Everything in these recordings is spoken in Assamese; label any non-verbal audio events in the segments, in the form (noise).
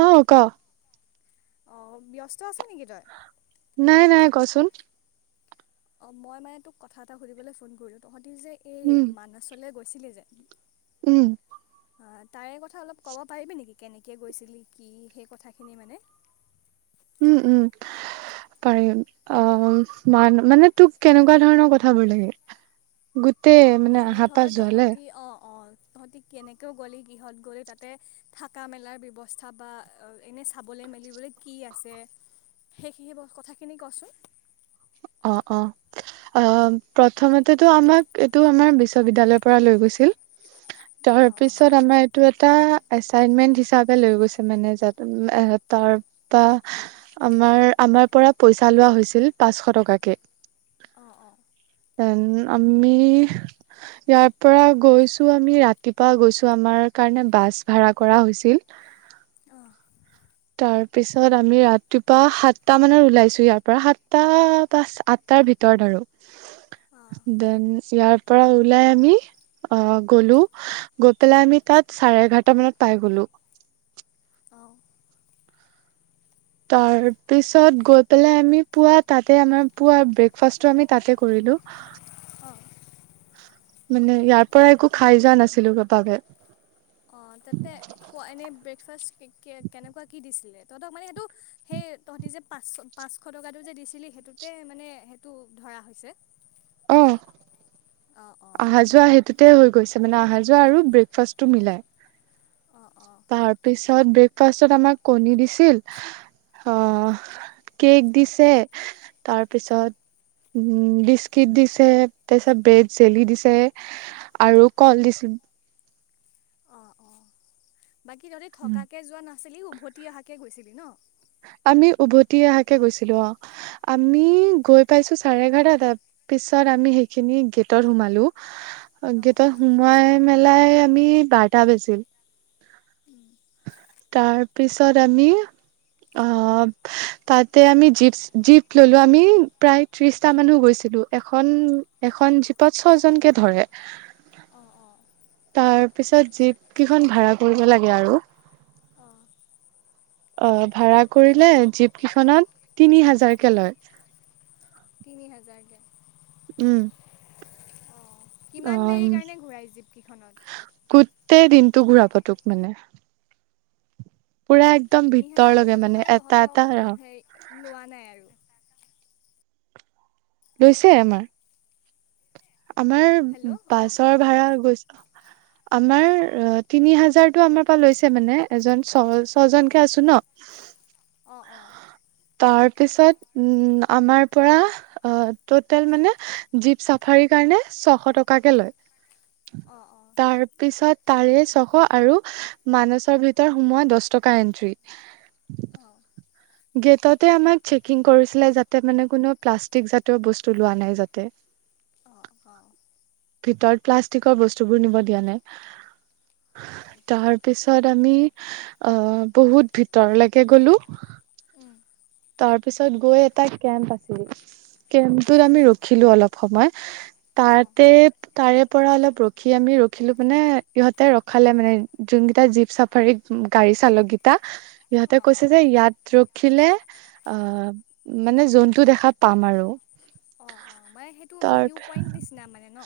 অহ কঅ অহ ব্যস্ত আছ নেকি তই? নাই নাই কচোন। অহ মই মানে তোক কথা এটা সুধিবলৈ ফোন কৰিলো? তহঁত তুমি যে উম এই মানসলে গৈ আছিলে যেন উম তাৰে কথা অলপ ক'ব পাৰিবি নেকি কেনেকৈ গৈছিলি কি সেই কথাখিনি মানে উম উম পাৰিম অহ মান মানে তোক কেনেকুৱা ধৰণৰ কথাবোৰ লাগে, গোটেই তেহ মানে আহা ধৰ পাহ যোৱাালে তহঁতি অঁ অঁ তহঁতি কেনেকৈও গ'লে কিহঁত গ'লে তাতে থকা মেলাৰ ব্যৱস্থা বা এনে চাবলৈ মেলিবলৈ কি আছে সেই সেই কথাখিনি কচোন অহ অহ প্ৰথমতেটো আমাক এইটো আমাৰ বিশ্ববিদ্যালয়ৰ পৰা লৈ গৈছিল অঁ অঁ তাৰপিছত আমাৰ এইটো এটা এচাইনমেন্ট হিচাপে লৈ গৈছে মানে যে তাৰপা আমাৰ আমাৰ পৰা পইচা লোৱা হৈছিল পাঁচশ টকা। তাকে (unintelligible) দেন আমি ইয়াৰ পৰা গৈছো আমি ৰাতিপুৱা গৈছো, আমাৰ কাৰণে বাছ ভাড়া কৰা হৈছিল। তাৰ পিছত আমি ৰাতিপুৱা সাতটা মানত ওলাইছো ইয়াৰ পৰা সাতটা পাচ আঠটাৰ ভিতৰত আৰু অঁ দেন ইয়াৰ পৰা ওলাই আমি আহ গলো গৈ পেলাই আমি তাত চাৰে এঘাৰটা মানত পাই গলো। অঁ অঁ তাৰ পিছত গৈ পিনে আমি পুৱা তাতে আমাৰ পুৱা আমি ব্ৰেকফাষ্টটঝ আমি তাতে কৰিলো। অঁ মানে ইয়াৰ পৰা একো খাই যোৱা নাছিলো (unintelligible) কে অঁ তাতে খোৱা এনেই ব্ৰেকফাষ্ট কেনেকুৱা কি দিছিলে তহঁতক মানে সেইটো সেই তহঁতি যে পাঁচশ পাঁচশ টকাটো যে দিছিলি সেইটোতে মানে সেইটো ধৰা হৈছে অহ অঁ অঁ অহা যোৱা সেইটোতে হৈ গৈছে মানে আহা যোৱা আৰু ব্ৰেকফাষ্টটো মিলাই অঁ অঁ তাৰপিছত ব্ৰেকফাষ্টত আমাক কণী দিছিল অঁ অহ কেক দিছে তাৰপিছত উহ বিস্কিট দিছে তাৰপিছত ব্ৰেড জেলি দিছে আৰু কল দিছে অঁ অঁ বাকী যদি থকাকে যোৱা নহয় আছিলি উভতি অহাকে গৈছিলি নহ আমি উভতি অহাকে গৈছিলো অহ আমি গৈ পাইছো চাৰে এঘাৰটাৰ পিছত আমি সেইখিনি গেটত সোমালো অঁ গেটত সোমাই মেলাই আমি বাৰটা বাজিল। তাৰ পিছত আমি অহ তাতে আমি জীপ জীপ ললো আমি প্ৰায় ত্ৰিশটা মানুহ গৈছিলো এখন এখন জীপত ছয় জনকে ধৰে অহ অহ তাৰ পিছত জীপ কেইখন ভাড়া কৰিব লাগে আৰু অঁ অহ ভাড়া কৰিলে জীপ কেইখনত তিনি হাজাৰকে লয়। তিনি হাজাৰ যে উম অ কিমান দেৰি কাৰণে ঘূৰাই যীপ কেইখনত তেহ দিনটো ঘূৰাব টোক মানে পুৰা একদম তিনি হাজাৰ ভিতৰলৈকে পইচাটো মানে এটা এটা তহঁতৰ হে লোৱা নাই আৰু লৈছে আমাৰ আমাৰ হেল্ল' অঁ বাছৰ ভাড়া গৈছে আমাৰ, অ তিনি হাজাৰতটো আমাৰ পৰা লৈছে মানে, এজন ছ ছয় জনকে অঁ আছো ন, অঁ অঁ তাৰ তাৰ পিছত, উম আমাৰ পৰা, অ' টটেল মানে জীপ চাফাৰী সেইকাৰণে চ এশ টকাকে লয়। অঁ অঁ তাৰ পিছত তাৰে ছশ, আৰু মানচৰ ভিতৰত সোমোৱা দহ টকা এন্ট্ৰি অঁ গেটত আমাক চেকিং কৰিছিলে যাতে মানে কোনেও প্লাষ্টিক যাতিয় বস্তু লোৱা নায় যাতে। অ', অ', ভিতৰত প্লাষ্টিকৰ বস্তুবোৰ নিব দিয়া নাই, হয়, তাৰ পিছত আমি, আ' বহুত ভিতৰলৈকে গলো উম। তাৰ পিছত গৈ এটা কেম্প আছিল, কেম্পটোত আমি ৰখিলো অলপ সময় অ', তাতে তাৰে পৰা অলপ ৰখি আমি ৰখিলো মানে, ইহঁতে ৰখালে মানে, যোনকেইটা জীপ চাফাৰী গাড়ী চালকেইটা, ইহঁতে অ', কৈছে অ', যে ইয়াত ৰখিলে অঁ মানে জন্তু দেখা পাম আৰু। অ'-অ', মানে সেইটো তাৰ ভিউ পইন্ট নিচিনা মানে ন?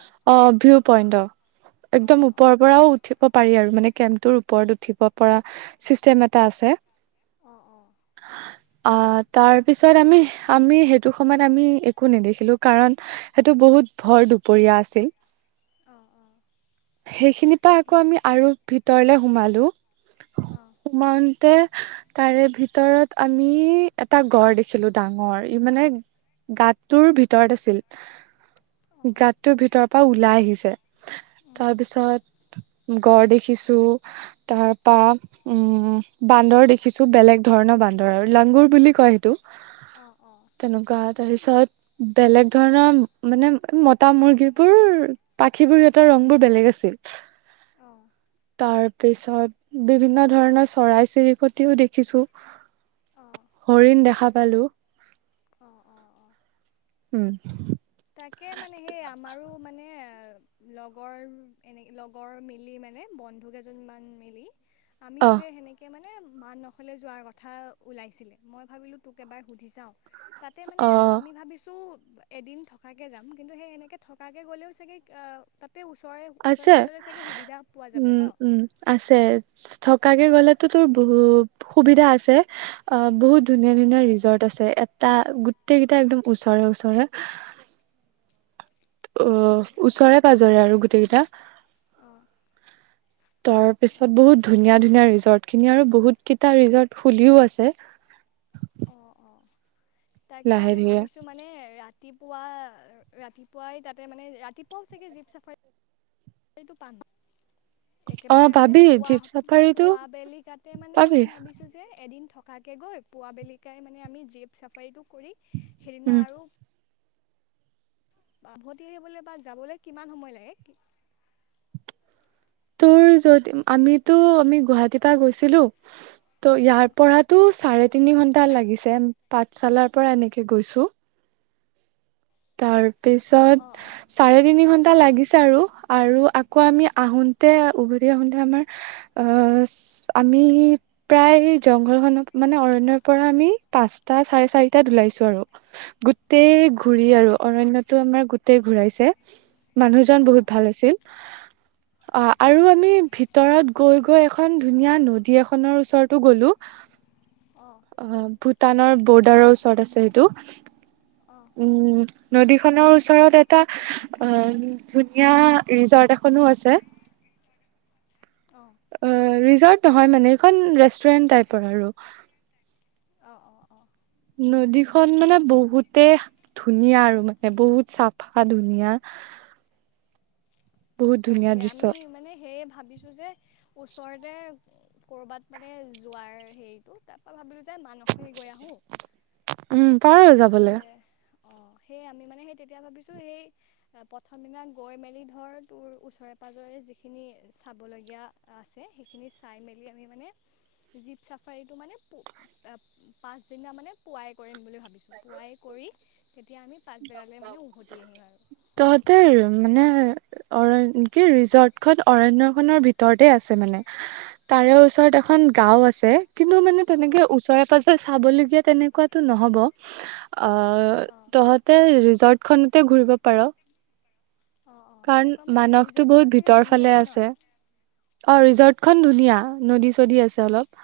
পইণ্ড অ'। একদম অ', অ', ওপৰৰ পৰাও উঠি উঠিব পাৰি আৰু, মানে কেমতো উপৰত উঠিব পৰা চিষ্টেম এটা আছে অ', অ', তাৰপিছত আমি, আমি সেইটো সময়ত আমি একো নেদেখিলোঁ কাৰণ সেইটো বহুত ভৰ দুপৰীয়া আছিল। অ', অ', সেইখিনি পৰা আকৌ সেইখিনি আমি আৰু ভিতৰলে সোমালো অ', সোমাওতে তাৰে ভিতৰত আম ই এটা গড় দেখিলো ডাঙৰ, ই মানে গিতটোৰ ভিতৰত আছিল, অ', গাতটোৰ ভিতৰৰ পৰা ওলাই আহিছে, তাৰ উম, পিছত, গড় দেখিছো অঁঃ লাংগুৰ বুলি কয় সেইটো। অ', অ', তেনেকুৱা, তাৰপিছত বেলেগ ধৰণৰ মানে, মতা মুৰ্গী বোৰ পাখিবোৰ ইহঁতৰ ৰং বোৰ বেলেগ আছিল। অঁ। তাৰ পিছত বিভিন্ন ধৰণৰ চৰাই চিৰিকটিও দেখিছো। হৰিণ দেখা পালো। অ', অ', অ'। উম। তাকে মানে সেই আমাৰো মানে, ‌লগৰ এনে, লগৰ মিলি মানে বন্ধুকেইজনমান মিলি আমিও অ সেই সেনেকে মানে এই মা নহলে যোৱাৰ কথা ওলাইছিলে, মই ভাবিলো তোক এবাৰ সুধি চাওঁ? তাতে মানে অ আমি ভাবিছো এদিন থকা থকাকে যাম। কিন্তু সেই এনেকে থকাকে গ'লেও চাগে তাত আছে, পোৱা যাব ন উম'-উম, আছে, থকাকে গলে তো বহুত সুবিধা আছে। অ' অঁ বহুত ধুনীয়া ধুনীয়া ৰিজৰ্ট আছে, এটা গোটেই কেইটা একদম ওচৰে ওচৰে অঁ ওচৰে পাজৰে আৰু গোটেই কেইটা অঁ তাৰ পিছত অঁ অঁ বহুত ধুনীয়া ধুনীয়া ৰিজৰ্ট খিনি আৰু বহুত কেইটা ৰিজৰ্ট খুলিও আছে অহ অহ তাকে লাহে আমি ধীৰে ভাবিছো মানে ৰাতি পুৱা ৰাতিপুৱাই তাতে মানে ৰাতিপুৱাও চাগে জীপ চাফাইত সেইটো পাম অ একেবাৰে মানে পাবি পুৱা জীপ চাফাৰীটো পুৱা বেলি কাতে মানে পাবি আমি ভাবিছো যে এদিন থকা- থকাকে গৈ পুৱা বেলিকাই মানে আমি জীপ চাফাৰীটো কৰি সেইদিনা উম আৰু উভতি আহিবলৈ বা যাবলৈ কিমান সময় লাগে? তোৰ যদি আমিতো আমি গুৱাহাটীৰ পৰা গৈছিলো ত' অঁ ইয়াৰ পৰাতো চাৰে তিনি ঘন্টা লাগিছে পাঠশালাৰ পৰা এনেকে গৈছো তাৰ অঁ পিছত অঁ চাৰে তিনি ঘণ্টা লাগিছে আৰু আৰু আকৌ আমি আহোতে অঁ উভতি আহোতে আমাৰ আহ আমি প্ৰায় জংঘল খনৰ মানে অৰণ্য পৰা আমি পাঁচটা চাৰে চাৰিতাত ওলাইছো আৰু গোটেই অঁ ঘুৰি অঁ আৰু অৰণ্যটো আমাৰ গোটেই ঘুৰাইছে মানুহজন অঁ বহুত ভাল আছিল অ আৰু আমি ভিতৰত গৈ গৈ এখন ধুনীয়া নদী এখনৰ ওচৰতো গ'লো অঁ বহুত ভূটানৰ বৰ্ডাৰৰ ওচৰত আছে সেইটো অঁ উম নদীখনৰ ওচৰত এটা অঁ ধুনীয়া ৰিজৰ্ট এখনো আছে। অঁ অঁ ৰিজৰ্ট নহয় মানে এইখন ৰেষ্টুৰেন্ট টাইপৰ আৰু অঁ অঁ অঁ নদীখন মানে বহুতে ধুনীয়া আৰু মানে বহুত চাফা ধুনীয়া বহুত ধুনীয়া তাকে দৃশ্য আমি মানে সেয়ে ভাবিছো যে ওচৰতে কৰ'বাত মানে যোৱাৰ হেৰিটো তাৰ পৰা ভাবিলো যে মানুহ খিনি গৈ আহো উম পাৰ হৈ যাবলৈ তাৰপিছতে অ সেই আমি মানে সেই তেতিয়া ভাবিছো সেই প্ৰথম দিনা গৈ মেলি ধৰ তোৰ ওচৰে পাজৰে যিখিনি চাবলগীয়া আছে সেইখিনি চাই মেলি আমি মানে জীপ চাফাৰীটো মানে পাছদিনা মানে পুৱাই কৰিম বুলি ভাবিছোঁ। পুৱাই কৰি তেতিয়া আমি পাছবেলালৈ মানে উভতি আহিম আৰু তহতে মানে অৰণ কি ৰিজৰ্ট খন অৰণ্য খনৰ ভিতৰতে আছে মানে? তাৰে অঁ ওচৰত এখন গাঁও আছে। কিন্তু মানে অঁ তেনেকে অঁ ওচৰে পাঁজৰে চাবলগীয়া তেনেকুৱাতো নহ'ব অঁ তহত ৰিজৰ্ট খনতে ঘূৰিব পাৰ। অঁ অঁ কাৰণ সেনেকুৱা মানে মানসটো ৰিজৰ্টখনো বহুত চাগে ভিতৰ ফালে ধুনীয়াই ন আছে। অ ৰিজৰ্ত খন ধুনীয়া নদী চদী আছে অলপ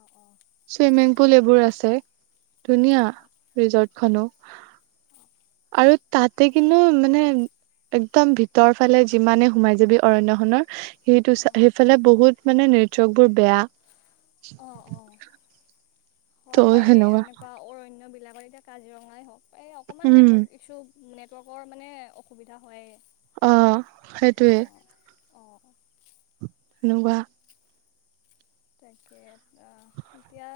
অঁ অঁ চুইমিং পুল এইবোৰ আছে, ধুনীয়া ৰিজৰ্ট খনো। আৰু তাতে কিন্তু মানে একদম ভিতৰ ফালে যিমানে সোমাই যাবি অৰন্যখনৰ, সেইটো অঁ সেইফালে বহুত মানে নেটৱৰ্ক বোৰ অঁ অঁ বেয়া হয় ত' বাৰু এ সেনেকুৱা এনেকুৱা অৰণ্য বি (unintelligible) কাজিৰঙাই হওক এই অকণমান উম নেটৱৰ্ক ইছ্যু নেটৱৰ্কৰ মানে অসুবিধা হয় য়ে। অঁ সেইটোৱে। অঁ। (unintelligible) তাকে আহ এতিয়া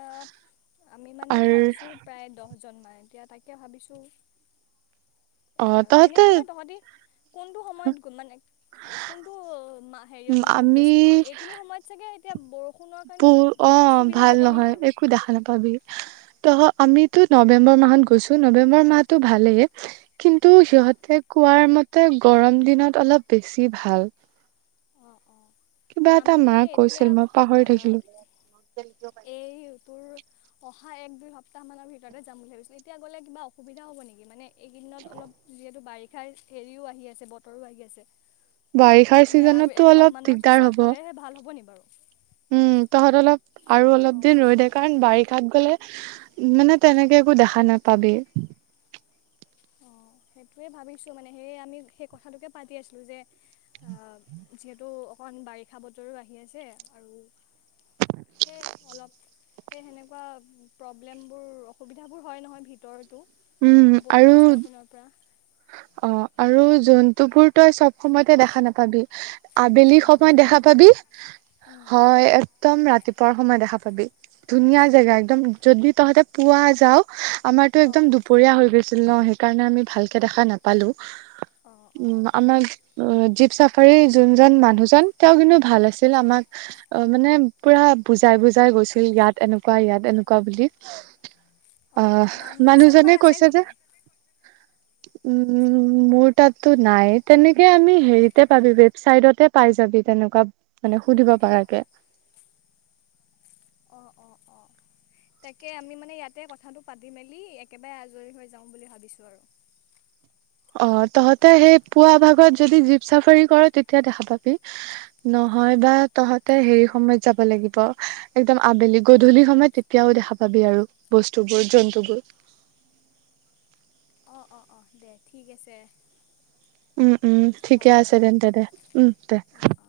আমি মানে আৰু আছো প্ৰায় দহ (unintelligible) এতিয়া তাকে ভাবিছোঁ অ', এনেই তহঁতে মানে তহঁতি কোনটো সময়ত মানে কোনটো হেৰিয়ত মাহত গৈছিলি বাৰু এইখিনি সময়ত চাগে এতিয়া বৰ ব, অ' ভাল নহয়, বাৰু একো দেখা নাপাবি, তহঁত আমিতো নৱেম্বৰ মাহত গৈছো, নৱেম্বৰ মাহটো ভালেই কিন্তু অঁ সিহঁতে কোৱাৰ মতে তে গৰম দিনত অলপ বেছি ভাল। অঁ কিবা এটা আমি মা মানে এতিয়া, কৈছিল মই পাহৰি অঁ থাকিলো এইটোৰ অহা এক দুই সপ্তাহ মানৰ ভিতৰতে যাম বুলি ভাবিচিলো, এতিয়া গ'লে কিবা অসুবিধা হ'ব নেকি? মানে এইকেইদিনত অলপ যিহেতু বাৰিষা (unintelligible) হেৰিও আহি আছে বতৰো আহি আছে। বাৰিষাৰ তে আৰু চিজনতটো এক অলপ মাহমানৰ দিগদাৰ হব পিছত হ'লেহে ভাল হ'ব নি বাৰু? উম, তহঁত অলপ আৰু অলপ অঁ দিন ৰৈ দে, অঁ অঁ কাৰণ বাৰিষাত গ'লে মানে তেনেকে একো দেখা নাপাবি। অঁ সেইটোৱে ভাবিছোঁ মানে সেই আমি সেই কথাটোকে পাতি আছিলো যে যিহেতু অকন বাৰিষা বতৰো আহি আছে আৰু সেই অলপ সেই সেনেকুৱা প্ৰব্লেম বোৰ অসুবিধাবোৰ হয় নহয় ভিতৰ উম আৰু উম, অঁ আৰু জন্তু বোৰ তই চব সময়তে দেখা নাপাবি। আবেলি অঁ সময় দেখা পাবি, হয়্ একদম ৰাতিপুৱাৰ সময় দেখা পাবি, ধুনীয়া জেগা, একদম যদি তহঁতে পুৱা যাওঁ আমাৰ টো অঁ একদম দু হৈছিল ন সেই কাৰণে আমি ভালকে দেখা নাপালোঁ। অ', উম অ', আমাৰ অ, জীপ চাফাৰী যোনজন মানুহজন, তেওঁ কিন্তু ভাল আছে আছিল অ', আমাক, অ' মানে পুৰা বুজাই বুজাই গৈছিল ইয়াত এনেকুৱা, ইয়াত এনেকুৱা বুলি। অ', অঁ নাম্বাৰ মানুহজনে চাম্বাৰ আছে কৈছে যে নেকি? উম মোৰ তাতটো নাই, তেনেকে আমি হেৰিতে পাবি ৱেবচাইটতে পাই যাবি তেনেকুৱা মানে সুধিব পাৰাকে। অ'-অ'-অ, তাকে আমি মানে ইয়াতে কথাটো পাতি মেলি একেবাৰে আজৰি হৈ যাওঁ বুলি ভাবিছোঁ আৰু। অঁ তহতে সেই পুৱা ভাগত যদি জীপ চাফাৰী কৰোঁ তেতিয়া দেখা পাব, নহয় অ', বা তহঁতে হেৰি সময়ত যাব লাগিব। একদম আবেলি, গধূলি সময়ত তেতিয়াও দেখা পাবি আৰু বস্তুবোৰ, জন্তুবোৰ। অঁ-অঁ-অঁ দে ঠিক আছে। উম-উম ঠিকে আছে তেন্তে দে, উম দে। অ', অ'।